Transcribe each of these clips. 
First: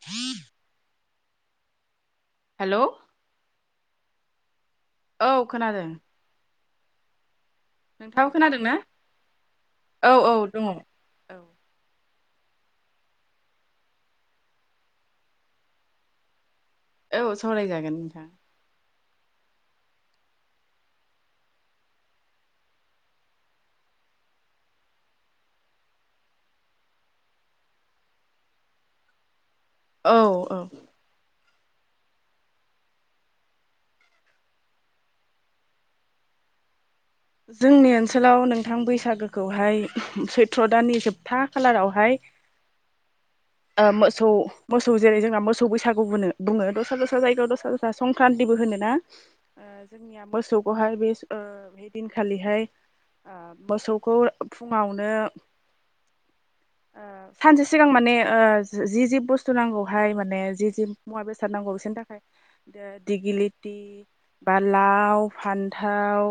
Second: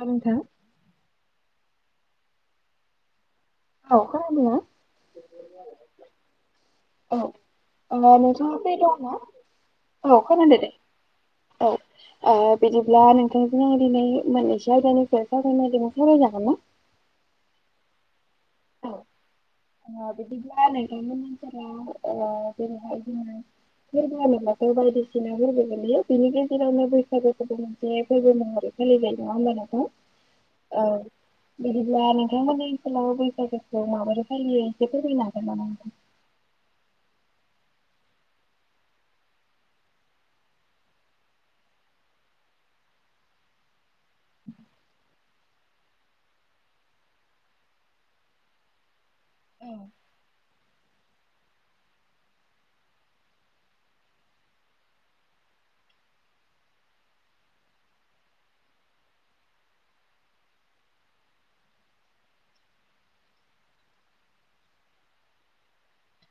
आरो नोंथां। हेलौ अ खोनादोंना? औ खोनादों। औ ओमफाय नोंथाङाबो खोनादों नोंथाङा ना फ्रि दंना औ औ खोनादों दङ दे औ औ औ बिदिब्ला नोंथांजों आं दिनै मोननैसो आयदानिफ्राय सावरायनायदोंमोन सावरायजागोन ना? औ सावरायजागोन नोंथां। अ बिदिब्ला नोंथांमोननि ओनसोलाव ओ जेरैहाय जोङो फोरबो होनबाथाय बायदिसिना फोरबो गोलैयो बिनि गेजेरावनो बैसागोखौबो मोनसे फोरबो महरै फालिबोबाय दं अनलाइनाव। औ औ बिदिब्ला नोंथां मोननि ओनसोलाव बैसागखौ माबोरै? फालियो एसे फोरमायनो हागोन नामा नोंथां? जोंनि ओनसोलाव नोंथां बैसागोखौहाय सैथ्र' दाननि जोबथा खालारावहाय [inaudible] ओ मोसौ मोसौ जेरै जोंहा मोसौ बैसागु बुनो बुङो दस्रा दस्रा जायगायाव दस्रा दस्रा संक्रान्ति बो होनो ना ओ औ जोंनिया मोसौखौहाय बे ओ बे दिनखालिहाय ओ मोसौखौ फुङावनो ओ सानसे सिगां माने ओ जि जि बुस्थु नांगौहाय माने जि जि मुवा बेसाद नांगौ बिसोरनि थाखाय दि गिलिति बा लाव फान्थाव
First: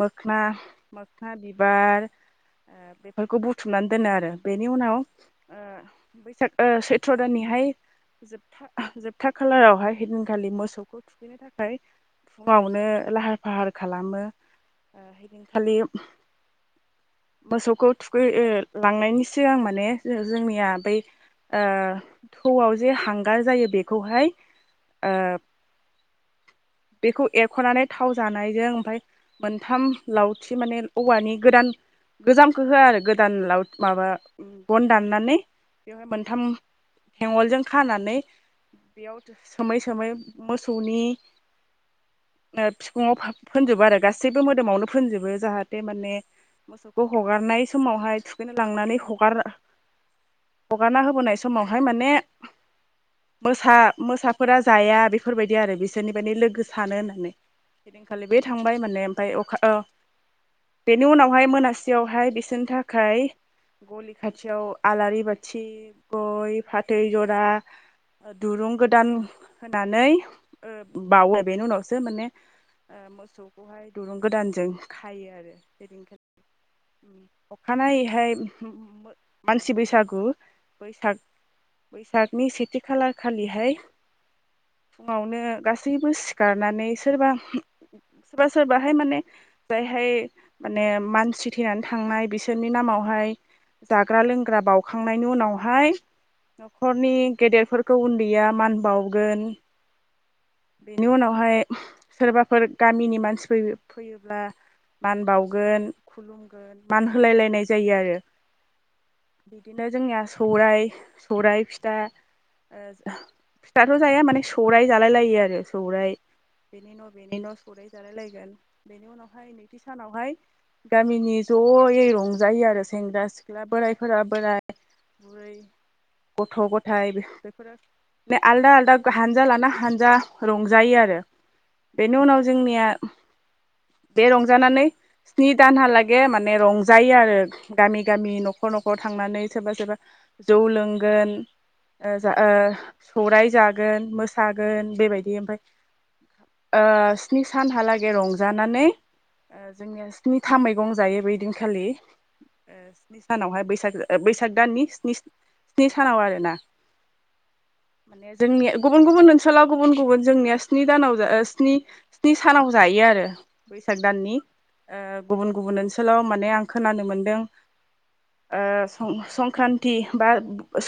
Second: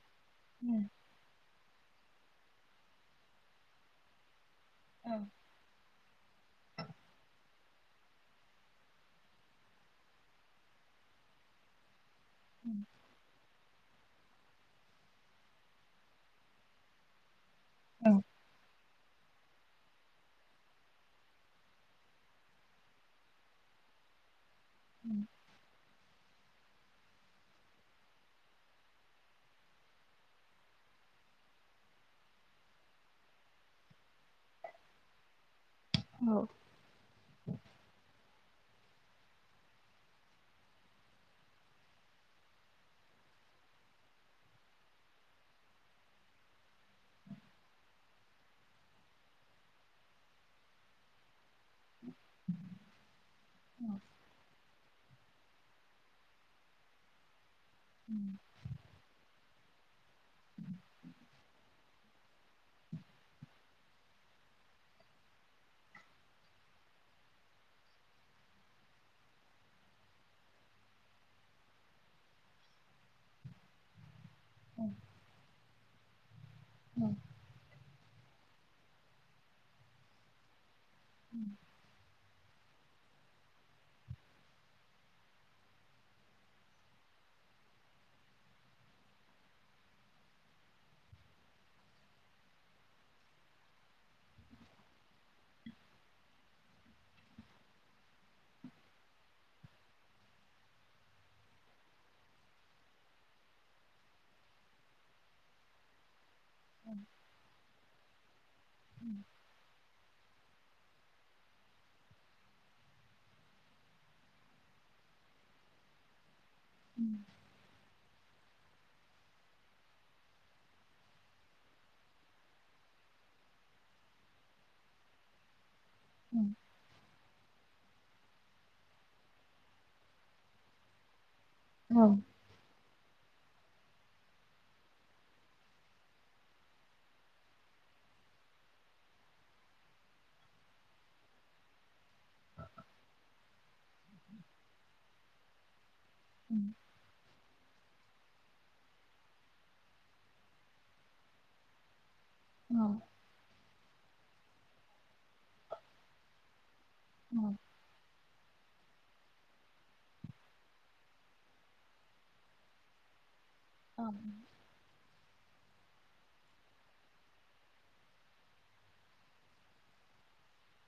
मोखना, औ मोखना बिबार ओ बेफोरखौ बुथुमनानै दोनो आरो। बेनि उनाव ओ बैसाग ओ सैथ्र' दाननिहाय जोबथा जोबथा खालारावहाय हैदिनखालि मोसौखौ थुखैनो थाखाय फुङावनो लाहार फाहार खालामो। हैदिनखालि मोसौखौ औ थुखै ओ लांनायनि सिगां माने जो-जोंनिया बै ओ थौआव जे हांगार जायो बेखौहाय ओ बेखौ एरख'नानै थाव जानायजों ओमफाय मोनथाम लावथि माने औवानि गोदान गोजामखो होआ आरो गोदान लाव माबा गन दाननानै औ मोनथाम थेंवलजों खानानै बेयाव सोमै सोमै मोसौनि ओ फिखुङाव फा फोनजोबो आरो गासैबो मोदोमावनो फोनजोबो जाहाथे माने मोसौखौ हगारनाय समावहाय थुखैनो लांनानै हगार [inaudible] हगारना होबोनाय समावहाय माने मोसा मोसाफोरा जाया बेफोरबायदि आरो बिसोरनि माने लोगो सानो होननानै। ओइदिनखालि बे थांबाय माने ओमफ्राय ओ अखा [inaudible] बेनि उनावहाय मोनासियावहाय बिसोरनि थाखाय गलि खाथियाव आलारि बा थि, गय फाथै जरा दुरुं गोदान होनानै बावो। बेनि उनावसो माने ओ मोसौखौहाय दुरुं गोदानजों खायो आरो औ ओइदिनखालि। अखानायैहाय मानसि बैसागु। बैसाग बैसागनि सेथि खालारखालिहाय फुङावनो गासैबो सिखारनानै सोरबा सोरबा सोरबाहाय माने जायहाय माने मानसि थैनानै थांनाय बिसोरनि नामावहाय जाग्रा लोंग्रा बावखांनायनि उनावहाय न'खरनि गेदेरफोरखौ उन्दैया मान बावगोन। बेनि उनावहाय सोरबाफोर गामिनि मानसि फै-फैयोब्ला मान बावगोन, खुलुमगोन, मान होलायलायनाय जायो आरो। बिदिनो जोंनिया सौराय सौराय फिथा ओ फिथाथ' जाया माने सौराय जालाय लायो आ सौराय बेनि न' बेनि न' सौराय जालायलाय गोन। बेनि उनावहाय नैथि सानावहाय गामिनि ज'यै रंजायो आरो सेंग्रा सिख्ला बोरायफोरा बोराय बुरै। औ गथ' गथाय बेफोरो आलदा आलदा हानजा लाना हानजा रंजायो आरो औ बेनि उनाव जोंनिया [inaudible] बे रंजानानै स्नि दानहालागे माने रंजायो आरो गामि गामि न'खर न'खर थांनानै सोरबा सोरबा जौ लोंगोन ओ जा ओ सौराय जागोन, मोसागोन बेबाय दि ओमफाय जोंनि ओ स्नि सानहाला गे रंजानानै, ओ जोङो स्निथा मैगं जायो बै दिनखालि। ओ स्नि सानावहाय बैसाग बैसाग दाननि स्नि सानाव आरोना। [inaudible] जोंनि गुबुन गुबुन ओनसोलाव गुबुन गुबुन जोंनिया स्नि दानाव ओ स्नि स्नि सानाव जायो आरो बैसाग दाननि ओ गुबुन गुबुन ओनसोलाव माने आं खोनानो मोनदों ओ सं संक्रान्ति बा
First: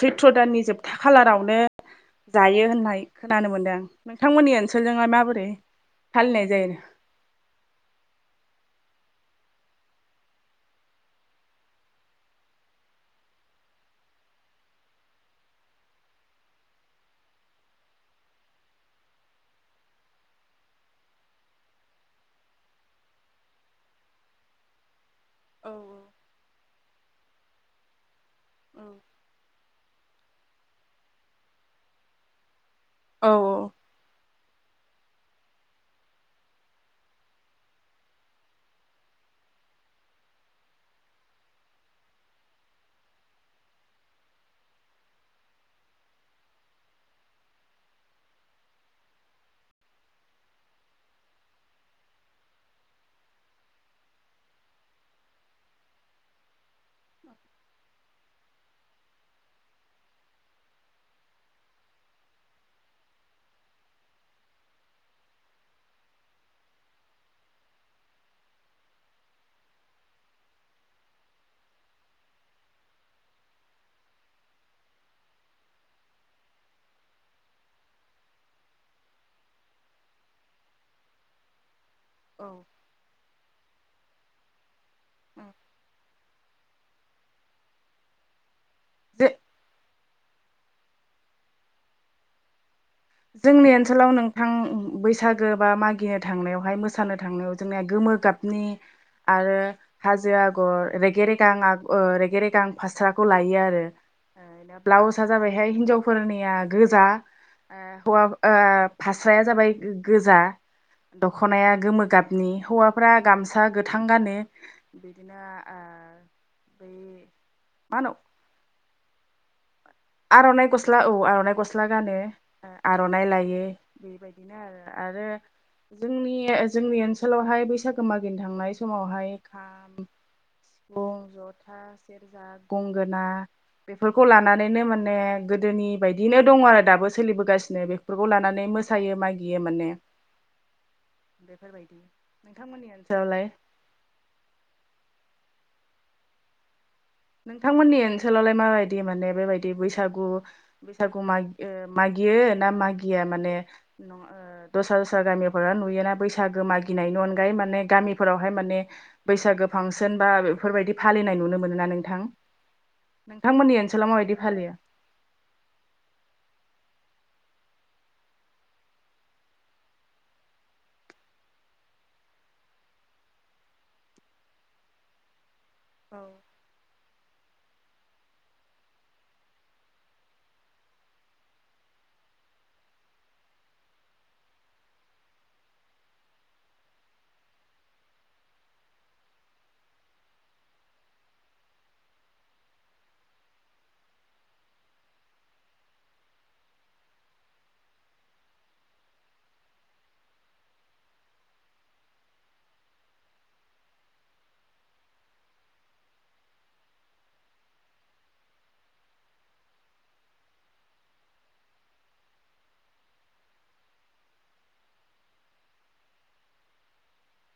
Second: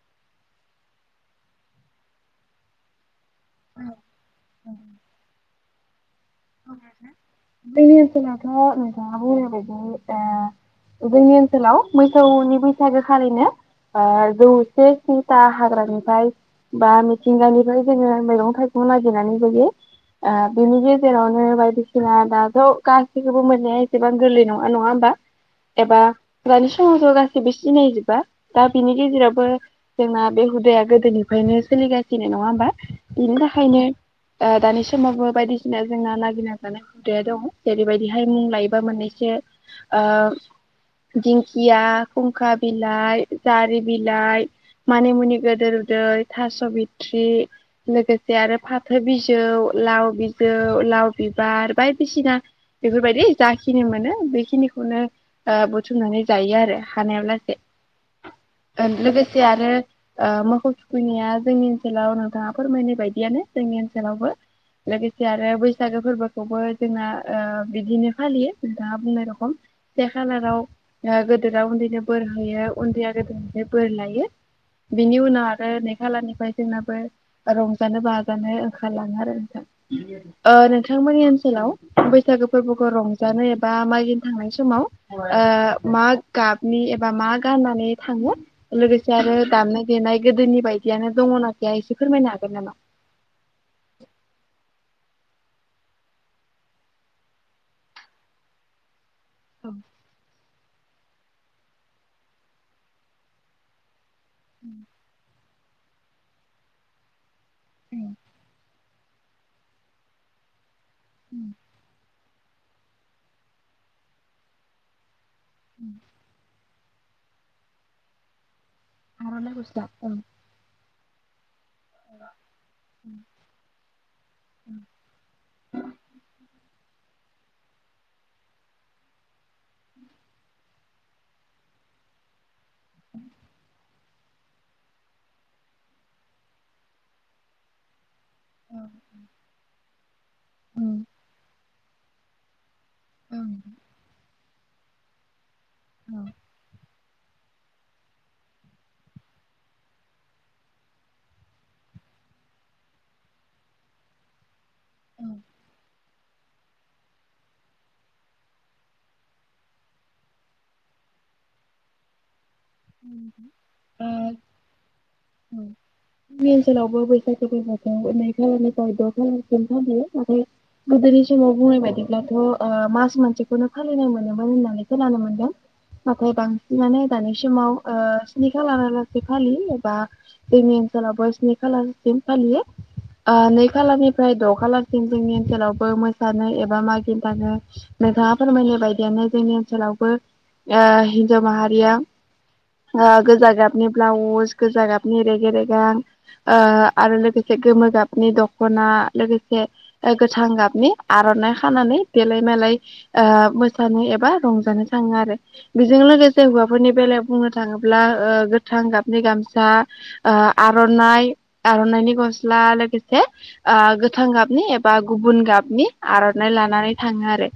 सैथ्र' दाननि जोबथा खालारावनो जायो होननाय खोनानो मोनदों नोंथांमोननि ओनसोलजोंहाय माबोरै? फालिनाय जायो? जोंनि ओनसोलावथ' नोंथाङा बुंनाय बादिनो ओ जोंनि ओनसोलाव मोसौनि बैसागो खारैनो ओ जौसे स्निथा हाग्रानिफ्राय बा मिथिंगानिफ्राय जोङो मैगं थाइगं नागिरनानै जायो ओ बेनि गे जेरावनो बायदिसिना दाथ' गासिखौबो मोननाया एसेबां गोरलै नङा नङा होमबा? औ एबा दानि समाव ज' गासैबो सिनायजोबा दा बिनि गेजेरावबो जोंना बे हुदाया गोदोनिफ्रायनो सोलिगासिनो नङा होमबा औ बिनि थाखायनो ओ दानि समावबो बायदि दा जोंहा नागिरना जानाय हुदाया दं जेरैबायदिहाय मुं लायोबा मोननैसो ओ दिंखिया, खुंखा बिलाइ जारि बिलाइ मानिमुनि गोदोर उदै थास' बिथ्रि लोगोसे आरो फाथो बिजौ लाव बि जौ, लाव बिबार बायदिसिना बेफोरबायदि जाखिनि मोनो बेखिनिखौनो ओ बुथुमनानै जायो आरो हानायाव लासे लोगोसे आरो ओ मोसौ थुखैनाया जोंनि ओनसोलाव नोंथाङा फोरमायनायबायदियानो जोंनि ओनसोलावबो लोगो से आरो बैसागो फोरबोखौबो जोंना ओ बिदिनो फालियो नोंथाङा बुंनाय रखम से खालाराव गोदोरा उन्दैनो बोर होयो उन्दैया गोदोरनिफ्राय बोर लायो। बिनि उनाव आरो नै खालारनिफ्राय जोंनाबो रंजानो बाजानो ओंखारलाङो आरो नोंथां। ओ नोंथांमोननि ओनसोलाव औ बैसागो फोरबोखौ रंजानाय ए बा मागिनो थांनाय समाव मा गाब नि एबा मा गाननानै थाङो लोगोसे आरो जे दामनाय देनाय गोदोनि बायदियानो दङोना गैया एसे फोरमायनो हागोन नामा? जोंनि ओनसोलाव नोंथां बैसागो बा मागिनो थांनायावहाय मोसानो थांनायाव जोंनिया गोमो गाबनि आरो औ हाजो आ गर रेगे रेगां आग ओ रेगे रेगां फास्राखौ लायो आरो ओ ब्लाउस आ जाबाय बेहाय हिनजावफोरनिया गोजा हौवा ओ फास्राया जाबाय गोजा दख'नाया गोमो गाब नि हौवाफ्रा गामसा गोथां गानो बिदिनो ओ [unintelligible] [unintelligible] आर'नाइ गस्ला औ आर'नाइ गस स्ला गानो आर'नाइ लायो बेबायदिनो आरो आरो जोंनि जोंनि ओनसोलावहाय बैसागो मागिनो थांनाय समावहाय खाम सिफुं, जथा, सेरजा, गंगोना बेफोरखौ लानानैनो मा ने गोदोनि बायदिनो दङ आरो दाबो सोलिबोगासिनो बे फोरखौ लानानै मोसायो मागियो माने औ बेफोरबायदि नोंथांमोननि ओनसोलावलाय औ नोंथांमोननि ओनसोलावलाय माबायदि माने बेबायदि बैसागु बैसागु माग ओ गियो ना मागिया माने दस्रा दस्रा औ गामिफोरा नुयोना बैसागो मागिनायनि अनगायै माने गामिफोरावहाय माने बैसागो फांसन बा बेफोरबायदि फालि नाय नुनो मोनो ना नोंथां नोंथांमोननि ओनसोलााव माबायदि फालियो? उम जोंनि ओनसोलावबो बैसागु फोरबोखौ नै खालारनिफ्राय द' खालारसिम फालियो नाथाय गोदोनि समाव बुंनाय बायदिब्लाथ' ओ मास मोनसेखौनो फालिनाय मोनोमोन होननानै खोनानो मोनदों। औ नाथाय बांसिनानो दानि समाव ओ स्नि खालारालासे फालियो एबा जोंनि ओनसोलावबो स्नि खालारसिम फालियो। ओ नै खालारनिफ्राय द' खालारसिम जोंनि ओनसोलावबो मोसानाय एबा मागिनामै नोंथाङा फोरमायनाय बायदियानो जोंनि ओनसोलावबो ओ हिनजाव माहारिया गोजा गाबनि ब्लाउज गोजा गाबनि नि रेगे रेगां ओ आरो लोगोसे गोमो गाबनि दख्ना लोगोसे गोथां गाबनि आर'नाइ खानानै देलाय मेलाय मोसानो एबा रंजानो थाङो आरो बेजों लोगोसे हौवाफोरनि बेलायाव बुंनो थाङोब्ला गोथां गाबनि गामसा आर'नाइ आर'नाइनि गस्ला लोगोसे गोथां गाबनि एबा बा गुबुन गाबनि आर'नाइ लानानै थाङो आरो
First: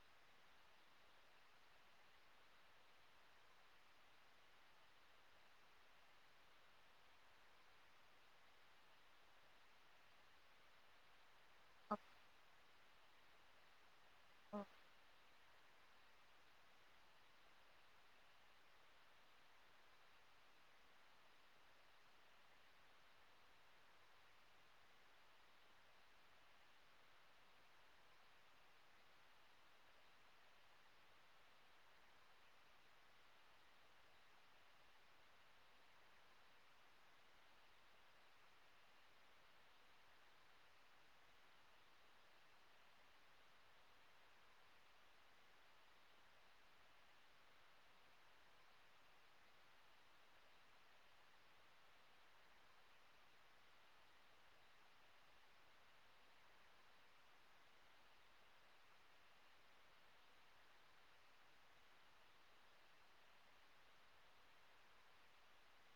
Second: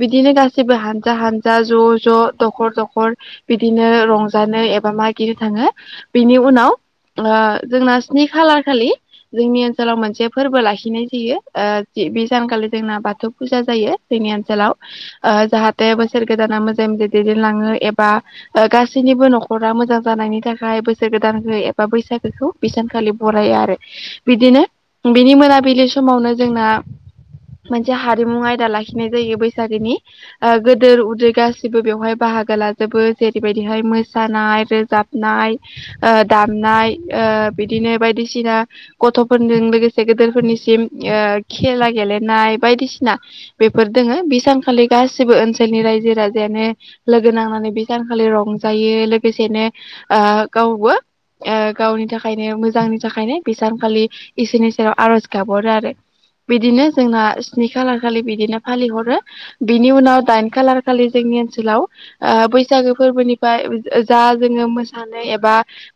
बिदिनो गासैबो हानजा हानजा ज' ज' दखर दखर बिदिनो रंजानो एबा मागिनो थाङो बिनि उनाव जोंना स्नि खालार खालि जोंनि ओनसोलाव मोनसे फोरबो लाखिनाय जायो बे सानखालि जोंना बाथौ फुजा जायो जोंनि औ ओनसोलाव जाहाथे बोसोर गोदाना मोजाङै मोजां दैदेनलाङो एबा गासैनिबो न'खरा मोजां जानायनि थाखाय बोसोर गोदान खौ एबा बैसागोखौ बि सानखालि बरायो आरो बिदिनो बिनि मोनाबिलि सम समावनो जोंना मोनसे हारिमु आयदा लाखिनाय जायो बैसागोनि गोदोर उदै गासिबो बेवहाय बाहागो बाहागो लाजोबो जेरैबायदिहाय मोसानाय रोजाबनाय दामनाय बिदिनो बायदिसिना गथ'फोरजों लोगोसे गदेरफोरनि खेला गेलेनाय बायदिसिना बेफोर दोङो बे सानखालि गासिबो ओनसोल ओनसोलनि रायजो राजायानो लोगो नांनानै बे सानखालि रंजायो लोगोसेनो गावबो गावनि थाखायनो मोजांनि थाखायनो बेसांखालि इसोरनि सेराव आर'ज गाबहरो आरो बिदिनो जोंना स्नि खालार खालि बिदिनो फालिहरो बिनि उनाव दाइन खालार खालि जों जोंनि ओनसोलाव बैसागो फोरबोनिफ्राय जा जोङो मोसानाय एबा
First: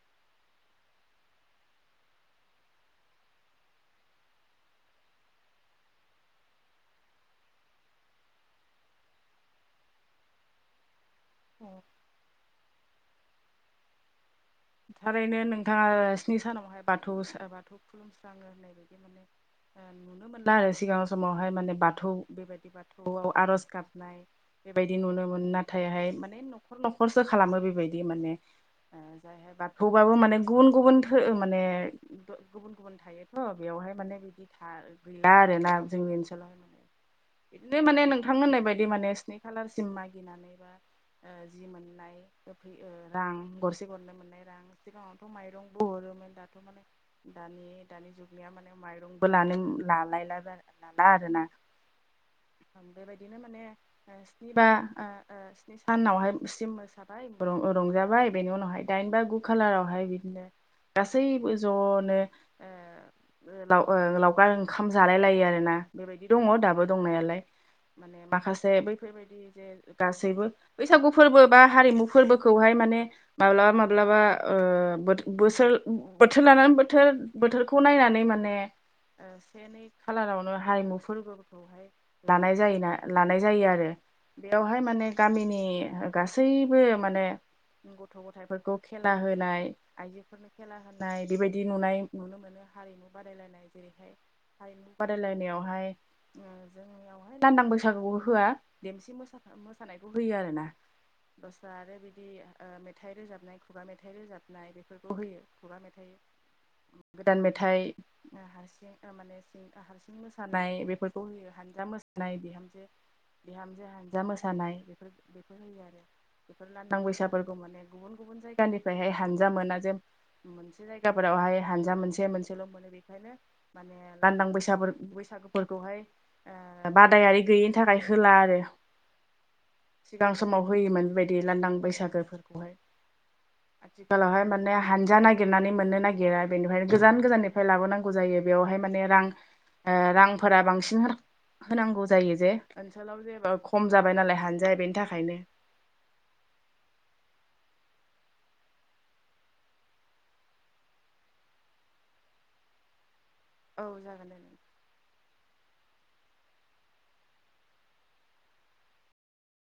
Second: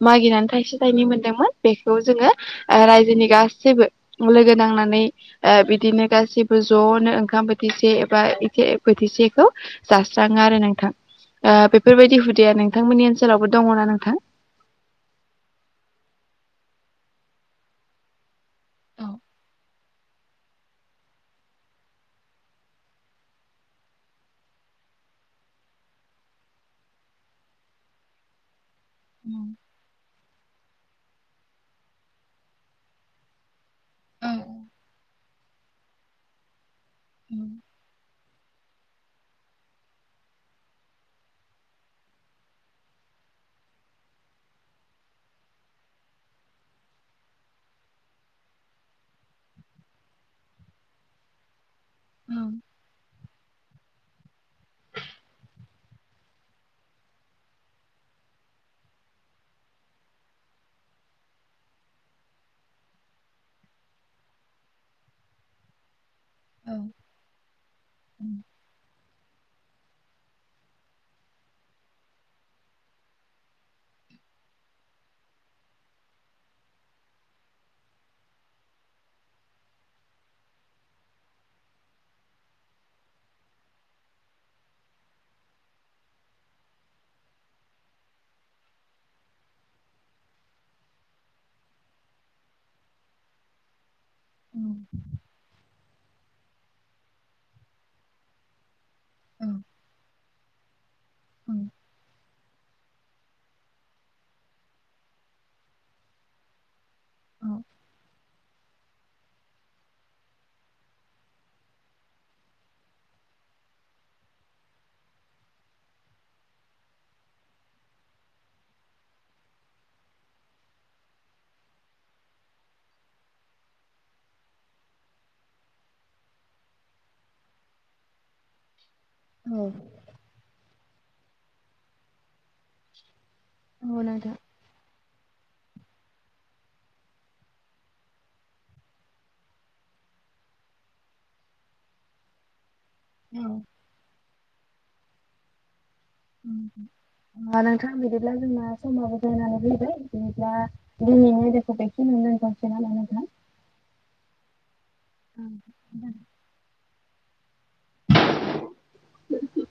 मागिनानै थाइसे थाइनै मोनदोंमोन बेखौ जोङो रायजोनि गासिबो लोगो नांनानै बिदिनो गासिबो ज'नो ओंखाम बोथिसे एबा ए बोथिसेखौ जाास्राङो आरो नोंथां औ बेफोरबायदि हुदाया नोंथांमोननि ओनसोलावबो दङना नोंथां थारैनो नोंथाङा स्नि सानावहाय बाथौ बाथौ खुलुमस्राङो होननाय बायदि मोनो नुनो मोनला आरो सिगां समावहाय माने बाथौ बेबायदि बाथौआव आरज गाबनाय बेबायदि नुनो मोन नाथायहाय माने न'खर न'खरसो खालामो बेबायदि माने बाथौबाबो माने गुबुन गुबुन माने गुबुन गुबुन थायोथ' बेवहाय माने औ बिदि गैला आरोना जोंनि ओनसोलावहाय माने बिदिनो माने नोंथां मोननाय बायदि माने स्नि खालारसिम मागिनानैबा जि मोननाय फै रां गरसे गरनै मोननाय रां [unintelligible] सिगाङावथ' माइरंबो हरोमोन दाथ' माने दानि दानि जुगनिया माने माइरंबो लानो लालायला लाला आरोना औ बेबायदि बिदिनो माने स्नि बा स्नि सानावहाय सिम मोसाबाय रंजाबाय बेनि उनावहाय दाइन बा गु खालारावहाय बिदिनो गासैबो ज'नो लावखार ओंखाम जालाय लायो आरो ना बेबायदि दङ औ दाबो दंनायालाय माने माखासे बैफोरबायदि जे गासैबो बैसागु फोरबो बा हारिमु फोरबोखौहाय म माबा माब्लाबा बोर बोथोर लानानै बोथोर बोथोरखौ नायनानै माने से नै खालारावनो हारिमु फोरबोखौहाय लानाय जायोा लानाय जायो आरो बेयावहाय माने गामिनि गासैबो माने गथ' गथायाइफोरखौ खेला होनाय आइजोफोरनो खेला होनाय बेबायदि नुनाय नुनो मोनो हारिमु बादायलायनाय जेरै हारिमु बादायलायनायावहाय जोंनियावहाय लान्दां बैसागुखौ होआ देमसि मोसानायखौ होयो आरो ना दस्रा आरो बिदि मेथाइ रोजाबनायखौ खुगा मेथाइ रोजाबनाय बेफोरखौ होयो खुगा मेथाइ गोदान औ मेथाइ हारसिं माने हारसिं मोसानाय बेफोरखौ होयो हानजा मोसानाय बिहामजो बिहामजो हानजा मोसानाय बेफोर बेफोर होयो आरो बेफोर लान्दां बैसाफोरखौ माने गुबुन गुबुन जायगानिफ्रायहाय हानजा मोना जे मोनसे जायगाफोरावहाय हानजा मोनसे मोनसेल' मोनो बेखायनो माने लांदां बैसाग बैसागुफोरखौहाय बादायारि गैयैनि थाखाय होला आरो सिगां समाव होयोमोन बेबायदि लांदां बैसागोफोरखौहाय औ नोंथां आथिखालावहाय माने हान जा नागिरनानै मोननो नागिरा बेनिफ्रायनो गोजान गोजाननिफ्राय लाबोनांगौ जायो बेवहाय माने रां रांफोरा बांसिन होनांगौ जायो जे ओनसोलाव जेबो खम जाबाय हानजाया बेनि थाखायनो उम नोंथाङा बिदिला जोंना समाब बजायनानै फैबाय बिदिा दिनै आयदखौ बेखिनि [unintelligible] औ जागोन देे ओ [inaudible]